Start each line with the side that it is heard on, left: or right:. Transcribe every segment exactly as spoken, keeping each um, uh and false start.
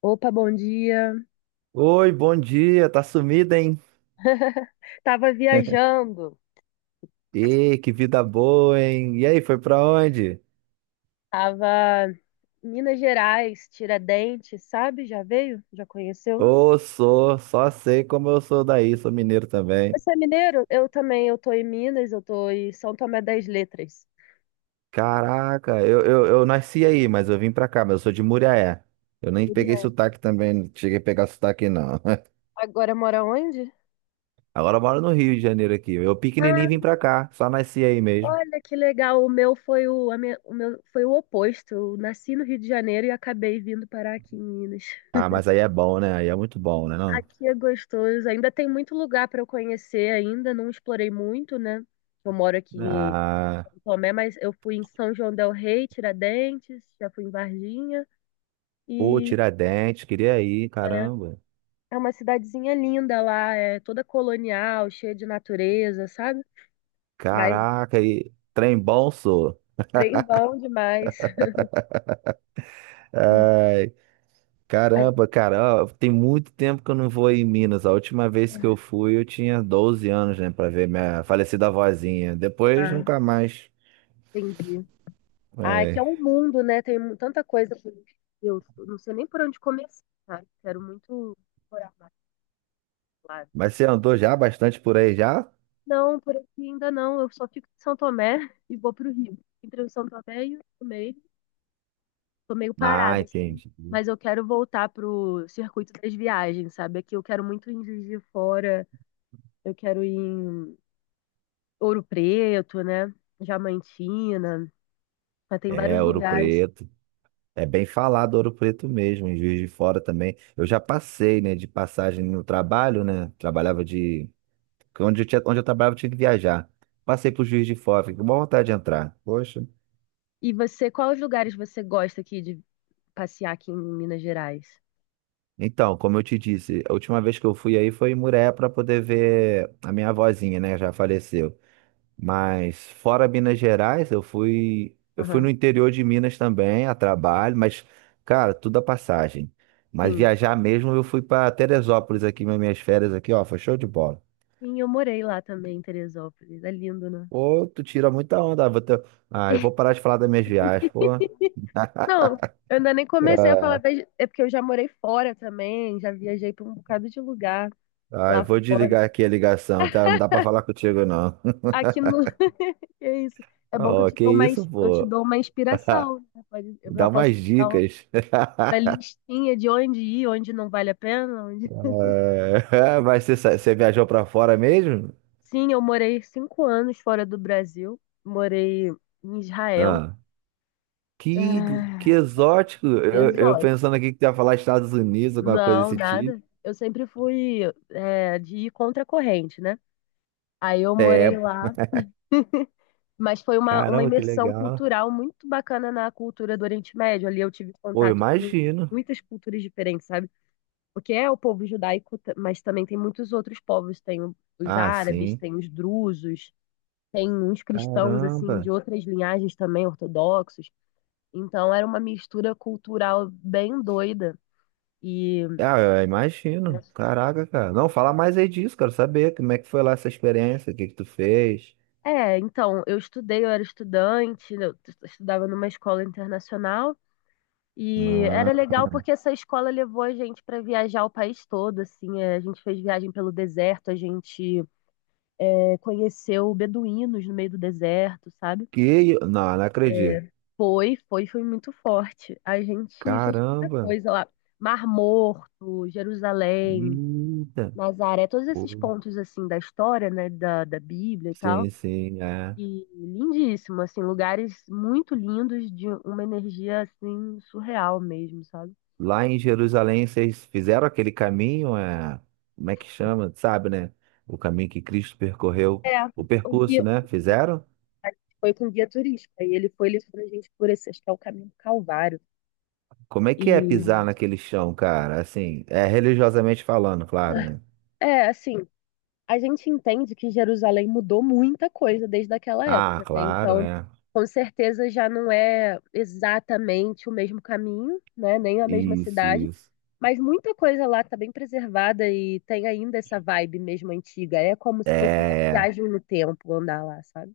left: Opa, bom dia.
right: Oi, bom dia, tá sumida, hein?
left: Tava viajando,
right: Ih, que vida boa, hein? E aí, foi pra onde?
left: tava em Minas Gerais, Tiradentes, sabe? Já veio? Já conheceu?
right: Ô, sou, só sei como eu sou daí, sou mineiro também.
left: Você é mineiro? Eu também, eu tô em Minas, eu tô em São Tomé das Letras.
right: Caraca, eu, eu, eu nasci aí, mas eu vim pra cá, mas eu sou de Muriaé. Eu nem peguei
left: Queria-
right: sotaque também, não cheguei a pegar sotaque não.
left: Agora mora onde?
right: Agora eu moro no Rio de Janeiro aqui. Eu pequenininho
left: Ah,
right: vim pra cá, só nasci aí mesmo.
left: olha que legal. O meu foi o, a minha- o meu foi o oposto. Eu nasci no Rio de Janeiro e acabei vindo parar aqui em Minas.
right: Ah, mas aí é bom, né? Aí é muito bom, né não?
left: Aqui é gostoso. Ainda tem muito lugar para eu conhecer ainda, não explorei muito, né? Eu moro aqui
right: Ah,
left: Tomé, mas eu fui em São João del Rei, Tiradentes, já fui em Varginha
right: pô,
left: e
right: Tiradentes, queria ir,
left: é,
right: caramba.
left: é uma cidadezinha linda lá, é toda colonial, cheia de natureza, sabe? Mas
right: Caraca, e trem bom, sou.
left: trem bom demais. E
right: Ai,
left: aí,
right: caramba, cara, ó, tem muito tempo que eu não vou em Minas. A última vez que eu fui, eu tinha doze anos, né, pra ver minha falecida avózinha. Depois,
left: ah,
right: nunca mais.
left: entendi. Ah, é que é
right: Ai.
left: um mundo, né? Tem mu- tanta coisa. por- Eu não sei nem por onde começar, sabe? Quero muito morar mais lá.
right: Mas você andou já bastante por aí já?
left: Não, por aqui ainda não. Eu só fico em São Tomé e vou pro Rio. Entre o São Tomé e o Tomé. Tô meio
right: Ah,
left: parada, assim,
right: entendi.
left: mas eu quero voltar pro circuito das viagens, sabe? Aqui eu quero muito ir em Juiz de Fora, eu quero ir em Ouro Preto, né? Diamantina, mas tem vários
right: É, Ouro
left: lugares.
right: Preto. É bem falado Ouro Preto mesmo, em Juiz de Fora também. Eu já passei, né, de passagem no trabalho, né? Trabalhava de que onde eu tinha, onde eu trabalhava, eu tinha que viajar. Passei pro Juiz de Fora, fiquei com boa vontade de entrar. Poxa.
left: E você, quais lugares você gosta aqui de passear aqui em Minas Gerais?
right: Então, como eu te disse, a última vez que eu fui aí foi em Muré para poder ver a minha avózinha, né? Já faleceu. Mas fora Minas Gerais, eu fui, eu fui no
left: Aham,
right: interior de Minas também, a trabalho, mas, cara, tudo a passagem. Mas
left: sim.
right: viajar mesmo, eu fui para Teresópolis aqui, nas minhas férias aqui, ó, foi show de bola.
left: Sim, eu morei lá também, em Teresópolis. É lindo, né?
right: Pô, tu tira muita onda. ah, Vou ter... Ah, eu vou parar de falar das minhas viagens, pô.
left: Não, eu ainda nem comecei a
right: Ah,
left: falar das... É porque eu já morei fora também, já viajei pra um bocado de lugar
right: Ah, eu
left: lá
right: vou
left: fora.
right: desligar aqui a ligação, tá? Não dá pra falar contigo, não.
left: Aqui no. É isso. É bom que eu
right: Oh,
left: te
right: que
left: dou uma,
right: isso,
left: ins- eu te
right: pô?
left: dou uma inspiração. Né? Pode- Eu
right: Dá
left: já posso
right: umas
left: dar um,
right: dicas.
left: uma listinha de onde ir, onde não vale a pena. onde-
right: É, mas você, sa- você viajou pra fora mesmo?
left: Sim, eu morei cinco anos fora do Brasil. Morei em Israel.
right: Ah, que,
left: É...
right: que exótico. Eu, eu
left: Exótico.
right: pensando aqui que tu ia falar Estados Unidos, alguma coisa
left: Não,
right: desse tipo.
left: nada. Eu sempre fui é, de ir contra a corrente, né? Aí eu
right: É,
left: morei lá, mas foi uma, uma
right: caramba, que
left: imersão
right: legal.
left: cultural muito bacana na cultura do Oriente Médio. Ali eu tive
right: Pô, eu
left: contato com
right: imagino.
left: muitas culturas diferentes, sabe? Porque é o povo judaico, ta- mas também tem muitos outros povos, tem o- os
right: Ah,
left: árabes,
right: sim.
left: tem os drusos, tem uns cristãos assim
right: Caramba.
left: de outras linhagens também ortodoxos. Então era uma mistura cultural bem doida. E
right: Ah, eu imagino. Caraca, cara. Não, fala mais aí disso, quero saber como é que foi lá essa experiência, o que que tu fez.
left: é, então, eu estudei, eu era estudante, eu t- estudava numa escola internacional e era
right: Ah,
left: legal porque essa escola levou a gente para viajar o país todo, assim, é, a gente fez viagem pelo deserto, a gente é, conheceu beduínos no meio do deserto, sabe?
right: que... Não, não acredito.
left: Foi, foi, foi muito forte. A gente fez muita
right: Caramba.
left: coisa lá. Mar Morto, Jerusalém,
right: Eita.
left: Nazaré, todos esses
right: Pô,
left: pontos assim da história, né, da, da Bíblia e tal.
right: sim, sim, é.
left: E lindíssimo, assim, lugares muito lindos de uma energia assim surreal mesmo, sabe?
right: Lá em Jerusalém, vocês fizeram aquele caminho, é... como é que chama? Sabe, né? O caminho que Cristo percorreu.
left: É,
right: O
left: o
right: percurso,
left: guia
right: né? Fizeram?
left: foi com guia turístico, e ele foi levando a gente por esse, acho que é o caminho do Calvário.
right: Como é que é pisar
left: E
right: naquele chão, cara? Assim, é religiosamente falando, claro, né?
left: É, assim, a gente entende que Jerusalém mudou muita coisa desde aquela
right: Ah,
left: época, né?
right: claro,
left: Então,
right: é.
left: com certeza já não é exatamente o mesmo caminho, né? Nem a mesma
right: Isso,
left: cidade,
right: isso.
left: mas muita coisa lá está bem preservada e tem ainda essa vibe mesmo antiga. É como
right: É.
left: se fosse uma
right: É.
left: viagem no tempo andar lá, sabe?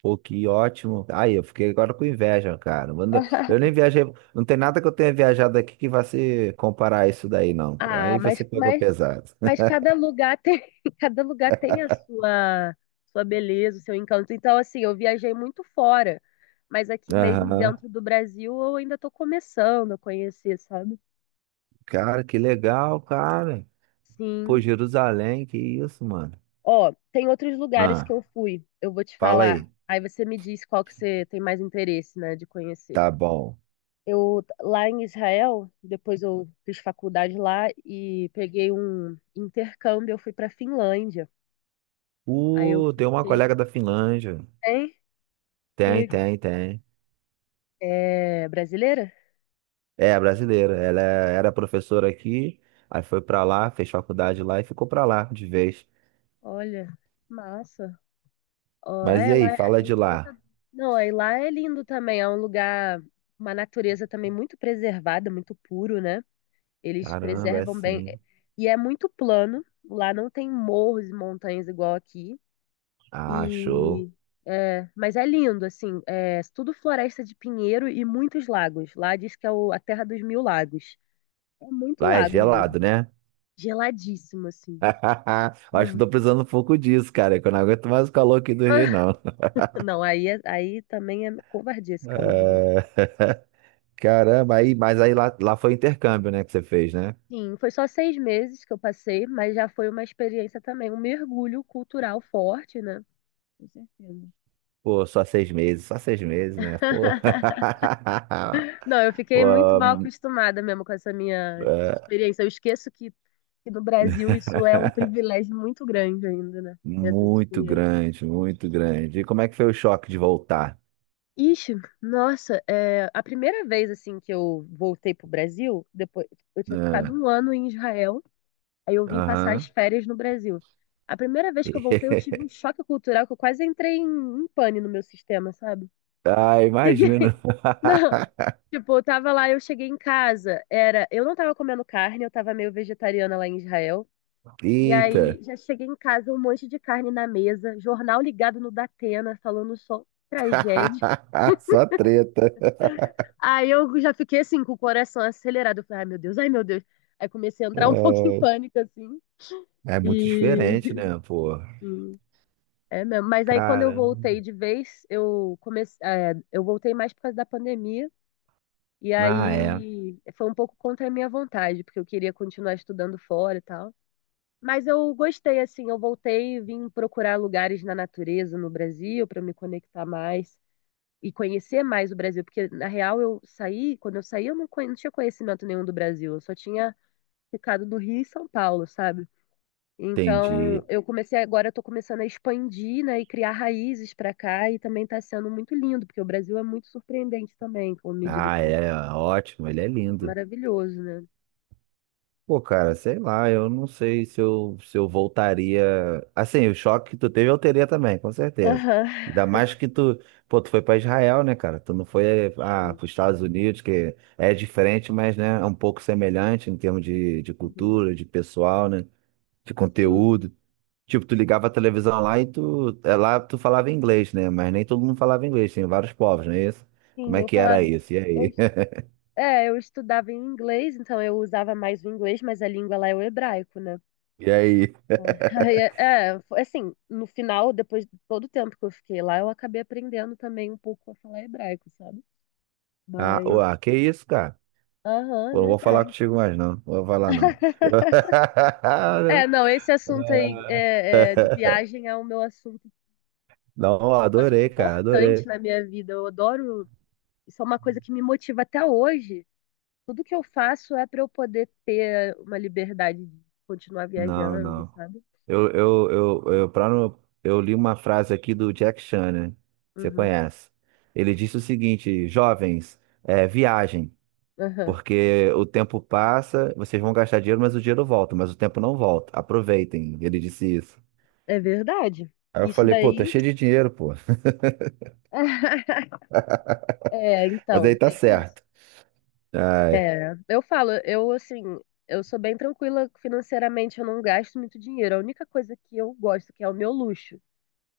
right: Pô, que ótimo. Aí, eu fiquei agora com inveja, cara. Manda- Eu nem viajei. Não tem nada que eu tenha viajado aqui que vá se comparar a isso daí, não. Pô.
left: Ah,
right: Aí
left: mas,
right: você pegou
left: mas
right: pesado.
left: Mas cada lugar tem, cada lugar tem a sua, sua, beleza, o seu encanto. Então, assim, eu viajei muito fora, mas aqui mesmo
right: Aham.
left: dentro do Brasil eu ainda estou começando a conhecer, sabe?
right: Cara, que legal, cara. Pô,
left: Sim.
right: Jerusalém, que isso, mano.
left: Ó, tem outros lugares que
right: Ah,
left: eu fui, eu vou te
right: fala
left: falar.
right: aí.
left: Aí você me diz qual que você tem mais interesse, né, de conhecer.
right: Tá bom.
left: Eu, lá em Israel, depois eu fiz faculdade lá e peguei um intercâmbio, eu fui para Finlândia. Aí eu
right: Uh, tem uma
left: fiquei,
right: colega da Finlândia.
left: hein?
right: Tem, tem, tem.
left: É brasileira?
right: É, brasileira. Ela é- era professora aqui, aí foi pra lá, fez faculdade lá e ficou pra lá de vez.
left: Olha, massa. Ó,
right: Mas e
left: é, lá
right: aí,
left: é,
right: fala
left: é
right: de lá.
left: encantador. Não, aí lá é lindo também. É um lugar, uma natureza também muito preservada, muito puro, né? Eles
right: Caramba, é
left: preservam bem. é,
right: assim.
left: E é muito plano. Lá não tem morros e montanhas igual aqui.
right: Ah, show.
left: E é, mas é lindo, assim. É tudo floresta de pinheiro e muitos lagos. Lá diz que é o- a terra dos mil lagos. É muito
right: Lá é
left: lago mesmo.
right: gelado, né?
left: Geladíssimo, assim.
right: Acho que
left: Muito.
right: tô precisando um pouco disso, cara, é que eu não aguento mais o calor aqui do Rio, não.
left: Não, aí, é- aí também é covardia esse calor do Rio.
right: É, caramba, aí, mas aí lá, lá foi intercâmbio, né, que você fez, né?
left: Sim, foi só seis meses que eu passei, mas já foi uma experiência também, um mergulho cultural forte, né? Com certeza.
right: Pô, só seis meses, só seis meses, né? Pô.
left: Não, eu fiquei muito mal
right: Pô,
left: acostumada mesmo com essa minha
right: é,
left: experiência. Eu esqueço que, que no Brasil isso é um privilégio muito grande ainda, né? Essas
right: muito
left: experiências.
right: grande, muito grande. E como é que foi o choque de voltar?
left: Ixi, nossa, é, a primeira vez assim que eu voltei pro Brasil, depois eu tinha ficado
right: Ah,
left: um ano em Israel. Aí eu vim passar as
right: aham.
left: férias no Brasil. A primeira vez que eu voltei, eu tive um choque cultural que eu quase entrei em, em pane no meu sistema, sabe?
right: Ah,
left: Cheguei,
right: imagino.
left: não. Tipo, eu tava lá, eu cheguei em casa, era, eu não tava comendo carne, eu tava meio vegetariana lá em Israel. E
right: Eita.
left: aí já cheguei em casa, um monte de carne na mesa, jornal ligado no Datena, falando só tragédia.
right: Só treta.
left: Aí eu já fiquei assim, com o coração acelerado. Eu falei, ai meu Deus, ai meu Deus. Aí comecei a entrar um pouco em pânico, assim.
right: É, é muito
left: E,
right: diferente, né, pô?
left: É mesmo. Mas aí quando eu
right: Cara,
left: voltei de vez, eu comecei, é, eu voltei mais por causa da pandemia. E
right: ah, é,
left: aí foi um pouco contra a minha vontade, porque eu queria continuar estudando fora e tal. Mas eu gostei, assim, eu voltei e vim procurar lugares na natureza no Brasil para me conectar mais e conhecer mais o Brasil, porque na real eu saí, quando eu saí eu não, conhe- não tinha conhecimento nenhum do Brasil, eu só tinha ficado no Rio e São Paulo, sabe? Então,
right: entendi.
left: eu comecei agora, eu tô começando a expandir, né, e criar raízes para cá e também está sendo muito lindo, porque o Brasil é muito surpreendente também, com a medida
right: Ah,
left: que é
right: é, ótimo, ele é lindo.
left: maravilhoso, né?
right: Pô, cara, sei lá, eu não sei se eu, se eu voltaria. Assim, o choque que tu teve eu teria também, com certeza.
left: Aham.
right: Ainda mais que tu, pô, tu foi pra Israel, né, cara? Tu não foi, ah,
left: Sim,
right: pros Estados Unidos, que é diferente, mas, né, é um pouco semelhante em termos de, de
left: Uhum.
right: cultura, de pessoal, né, de
left: Sim.
right: conteúdo. Tipo, tu ligava a televisão lá e tu, é, lá tu falava inglês, né? Mas nem todo mundo falava inglês, tinha vários povos, não é isso? Como
left: Sim,
right: é
left: eu
right: que era
left: falava,
right: isso? E
left: eu,
right: aí?
left: é, eu estudava em inglês, então eu usava mais o inglês, mas a língua lá é o hebraico, né?
right: E aí?
left: É, Aí, é, é, foi assim, no final, depois de todo o tempo que eu fiquei lá, eu acabei aprendendo também um pouco a falar hebraico, sabe?
right: Ah,
left: Mas,
right: uá, que isso, cara?
left: aham, é
right: Pô, não vou falar
left: verdade.
right: contigo mais, não. Não vou falar, não.
left: É, não, esse assunto aí é, é, de viagem é o meu assunto,
right: Não,
left: um assunto
right: adorei, cara,
left: importante
right: adorei.
left: na minha vida. Eu adoro, isso é uma coisa que me motiva até hoje. Tudo que eu faço é para eu poder ter uma liberdade de continuar
right: Não,
left: viajando,
right: não.
left: sabe?
right: Eu, eu, eu, eu, pra não- eu li uma frase aqui do Jack Chan, né? Você
left: Uhum,
right: conhece. Ele disse o seguinte, jovens, é, viajem.
left: aham.
right: Porque o tempo passa, vocês vão gastar dinheiro, mas o dinheiro volta, mas o tempo não volta. Aproveitem. Ele disse isso.
left: É verdade.
right: Aí eu
left: Isso
right: falei, pô,
left: daí.
right: tá cheio de dinheiro, pô.
left: É,
right: Mas
left: então,
right: aí tá
left: tem isso.
right: certo. Ai,
left: É, eu falo, eu assim, eu sou bem tranquila financeiramente, eu não gasto muito dinheiro. A única coisa que eu gosto, que é o meu luxo.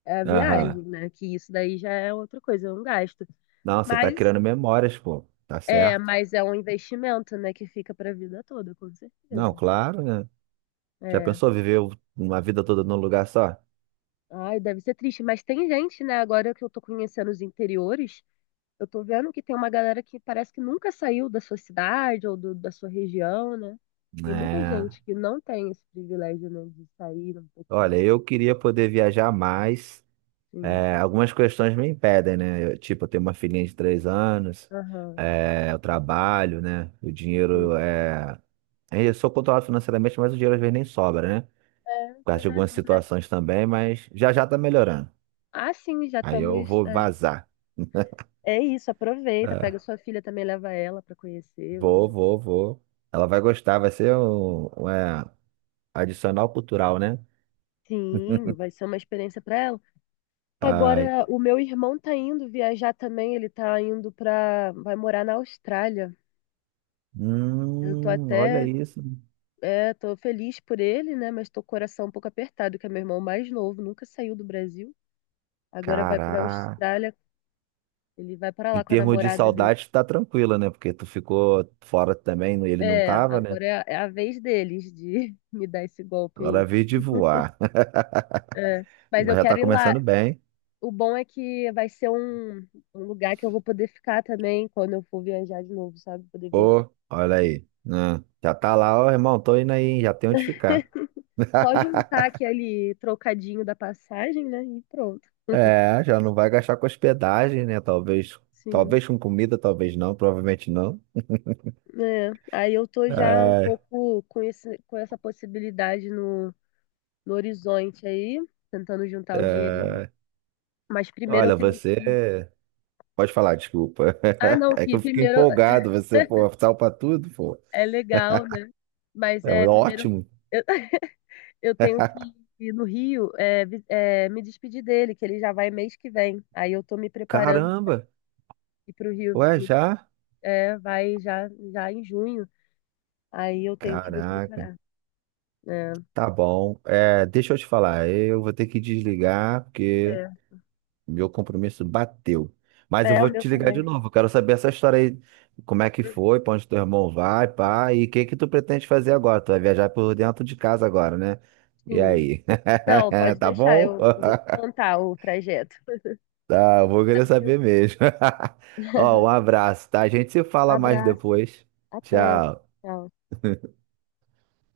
left: É a
right: aham.
left: viagem, né? Que isso daí já é outra coisa, é um gasto.
right: Não, você tá
left: Mas
right: criando memórias, pô. Tá
left: é,
right: certo.
left: mas é um investimento, né? Que fica para a vida toda, com
right: Não,
left: certeza.
right: claro, né? Já
left: É.
right: pensou viver uma vida toda num lugar só?
left: Ai, deve ser triste. Mas tem gente, né? Agora que eu tô conhecendo os interiores, eu tô vendo que tem uma galera que parece que nunca saiu da sua cidade ou do- da sua região, né? Tem muita
right: É.
left: gente que não tem esse privilégio, né? De sair um pouquinho.
right: Olha, eu queria poder viajar mais.
left: Sim.
right: É, algumas questões me impedem, né? Eu, tipo, eu tenho uma filhinha de três anos,
left: Aham.
right: é, eu trabalho, né? O
left: Sim.
right: dinheiro é. É, eu sou controlado financeiramente, mas o dinheiro às vezes nem sobra, né?
left: É,
right: Por causa
left: pois
right: de
left: é,
right: algumas
left: complexo.
right: situações também, mas já já tá melhorando.
left: Ah, sim, já
right: Aí eu
left: estamos.
right: vou
left: é,
right: vazar.
left: É isso, aproveita,
right: É,
left: pega sua filha também, leva ela para conhecer os
right: vou,
left: lugares.
right: vou, vou. Ela vai gostar, vai ser um, um, é, adicional cultural, né?
left: Sim, vai ser uma experiência para ela.
right: Ai,
left: Agora, o meu irmão tá indo viajar também, ele tá indo para, vai morar na Austrália. Eu tô
right: hum, olha
left: até,
right: isso.
left: é, tô feliz por ele, né, mas tô com o coração um pouco apertado, que é meu irmão mais novo, nunca saiu do Brasil. Agora vai para
right: Caraca.
left: Austrália, ele vai para
right: Em
left: lá com a
right: termos de
left: namorada dele.
right: saudade, tá tranquila, né? Porque tu ficou fora também, ele não
left: É,
right: tava, né?
left: agora é a, é a vez deles de me dar esse golpe
right: Agora
left: aí.
right: veio de voar.
left: É. Mas eu
right: Mas já tá
left: quero ir lá.
right: começando bem.
left: O bom é que vai ser um, um lugar que eu vou poder ficar também quando eu for viajar de novo, sabe? Poder viajar.
right: Ô, olha aí. Ah, já tá lá, ó, irmão, tô indo aí, hein? Já tem onde ficar.
left: Só juntar aquele trocadinho da passagem, né? E pronto.
right: É, já não vai gastar com hospedagem, né? Talvez,
left: Sim.
right: talvez com comida, talvez não, provavelmente não.
left: É. Aí eu tô já um
right: Ai,
left: pouco com esse, com essa possibilidade no, no, horizonte aí, tentando juntar o dinheirinho. Mas primeiro eu
right: olha,
left: tenho que.
right: você. Pode falar, desculpa.
left: Ah, não,
right: É que
left: que
right: eu fiquei
left: primeiro
right: empolgado, você, pô, salpa tudo, pô.
left: é legal, né? Mas
right: É
left: é primeiro.
right: ótimo.
left: Eu, eu tenho que ir no Rio, é, vi- é, me despedir dele, que ele já vai mês que vem. Aí eu tô me preparando
right: Caramba,
left: ir pro Rio,
right: ué,
left: me-
right: já?
left: é, vai já, já em junho. Aí eu tenho que me
right: Caraca,
left: preparar. É,
right: tá bom. É, deixa eu te falar, eu vou ter que desligar porque
left: é,
right: meu compromisso bateu. Mas eu
left: é o
right: vou
left: meu
right: te ligar de
left: também.
right: novo. Eu quero saber essa história aí, como é que foi, pra onde teu irmão vai, pá, e o que que tu pretende fazer agora? Tu vai viajar por dentro de casa agora, né? E
left: Sim.
right: aí?
left: Não, pode
right: Tá
left: deixar,
right: bom?
left: eu, eu vou te contar o trajeto.
right: Tá, eu vou querer saber mesmo. Ó, um abraço, tá? A gente se fala mais
left: Abraço,
right: depois.
left: até.
right: Tchau.
left: Tchau.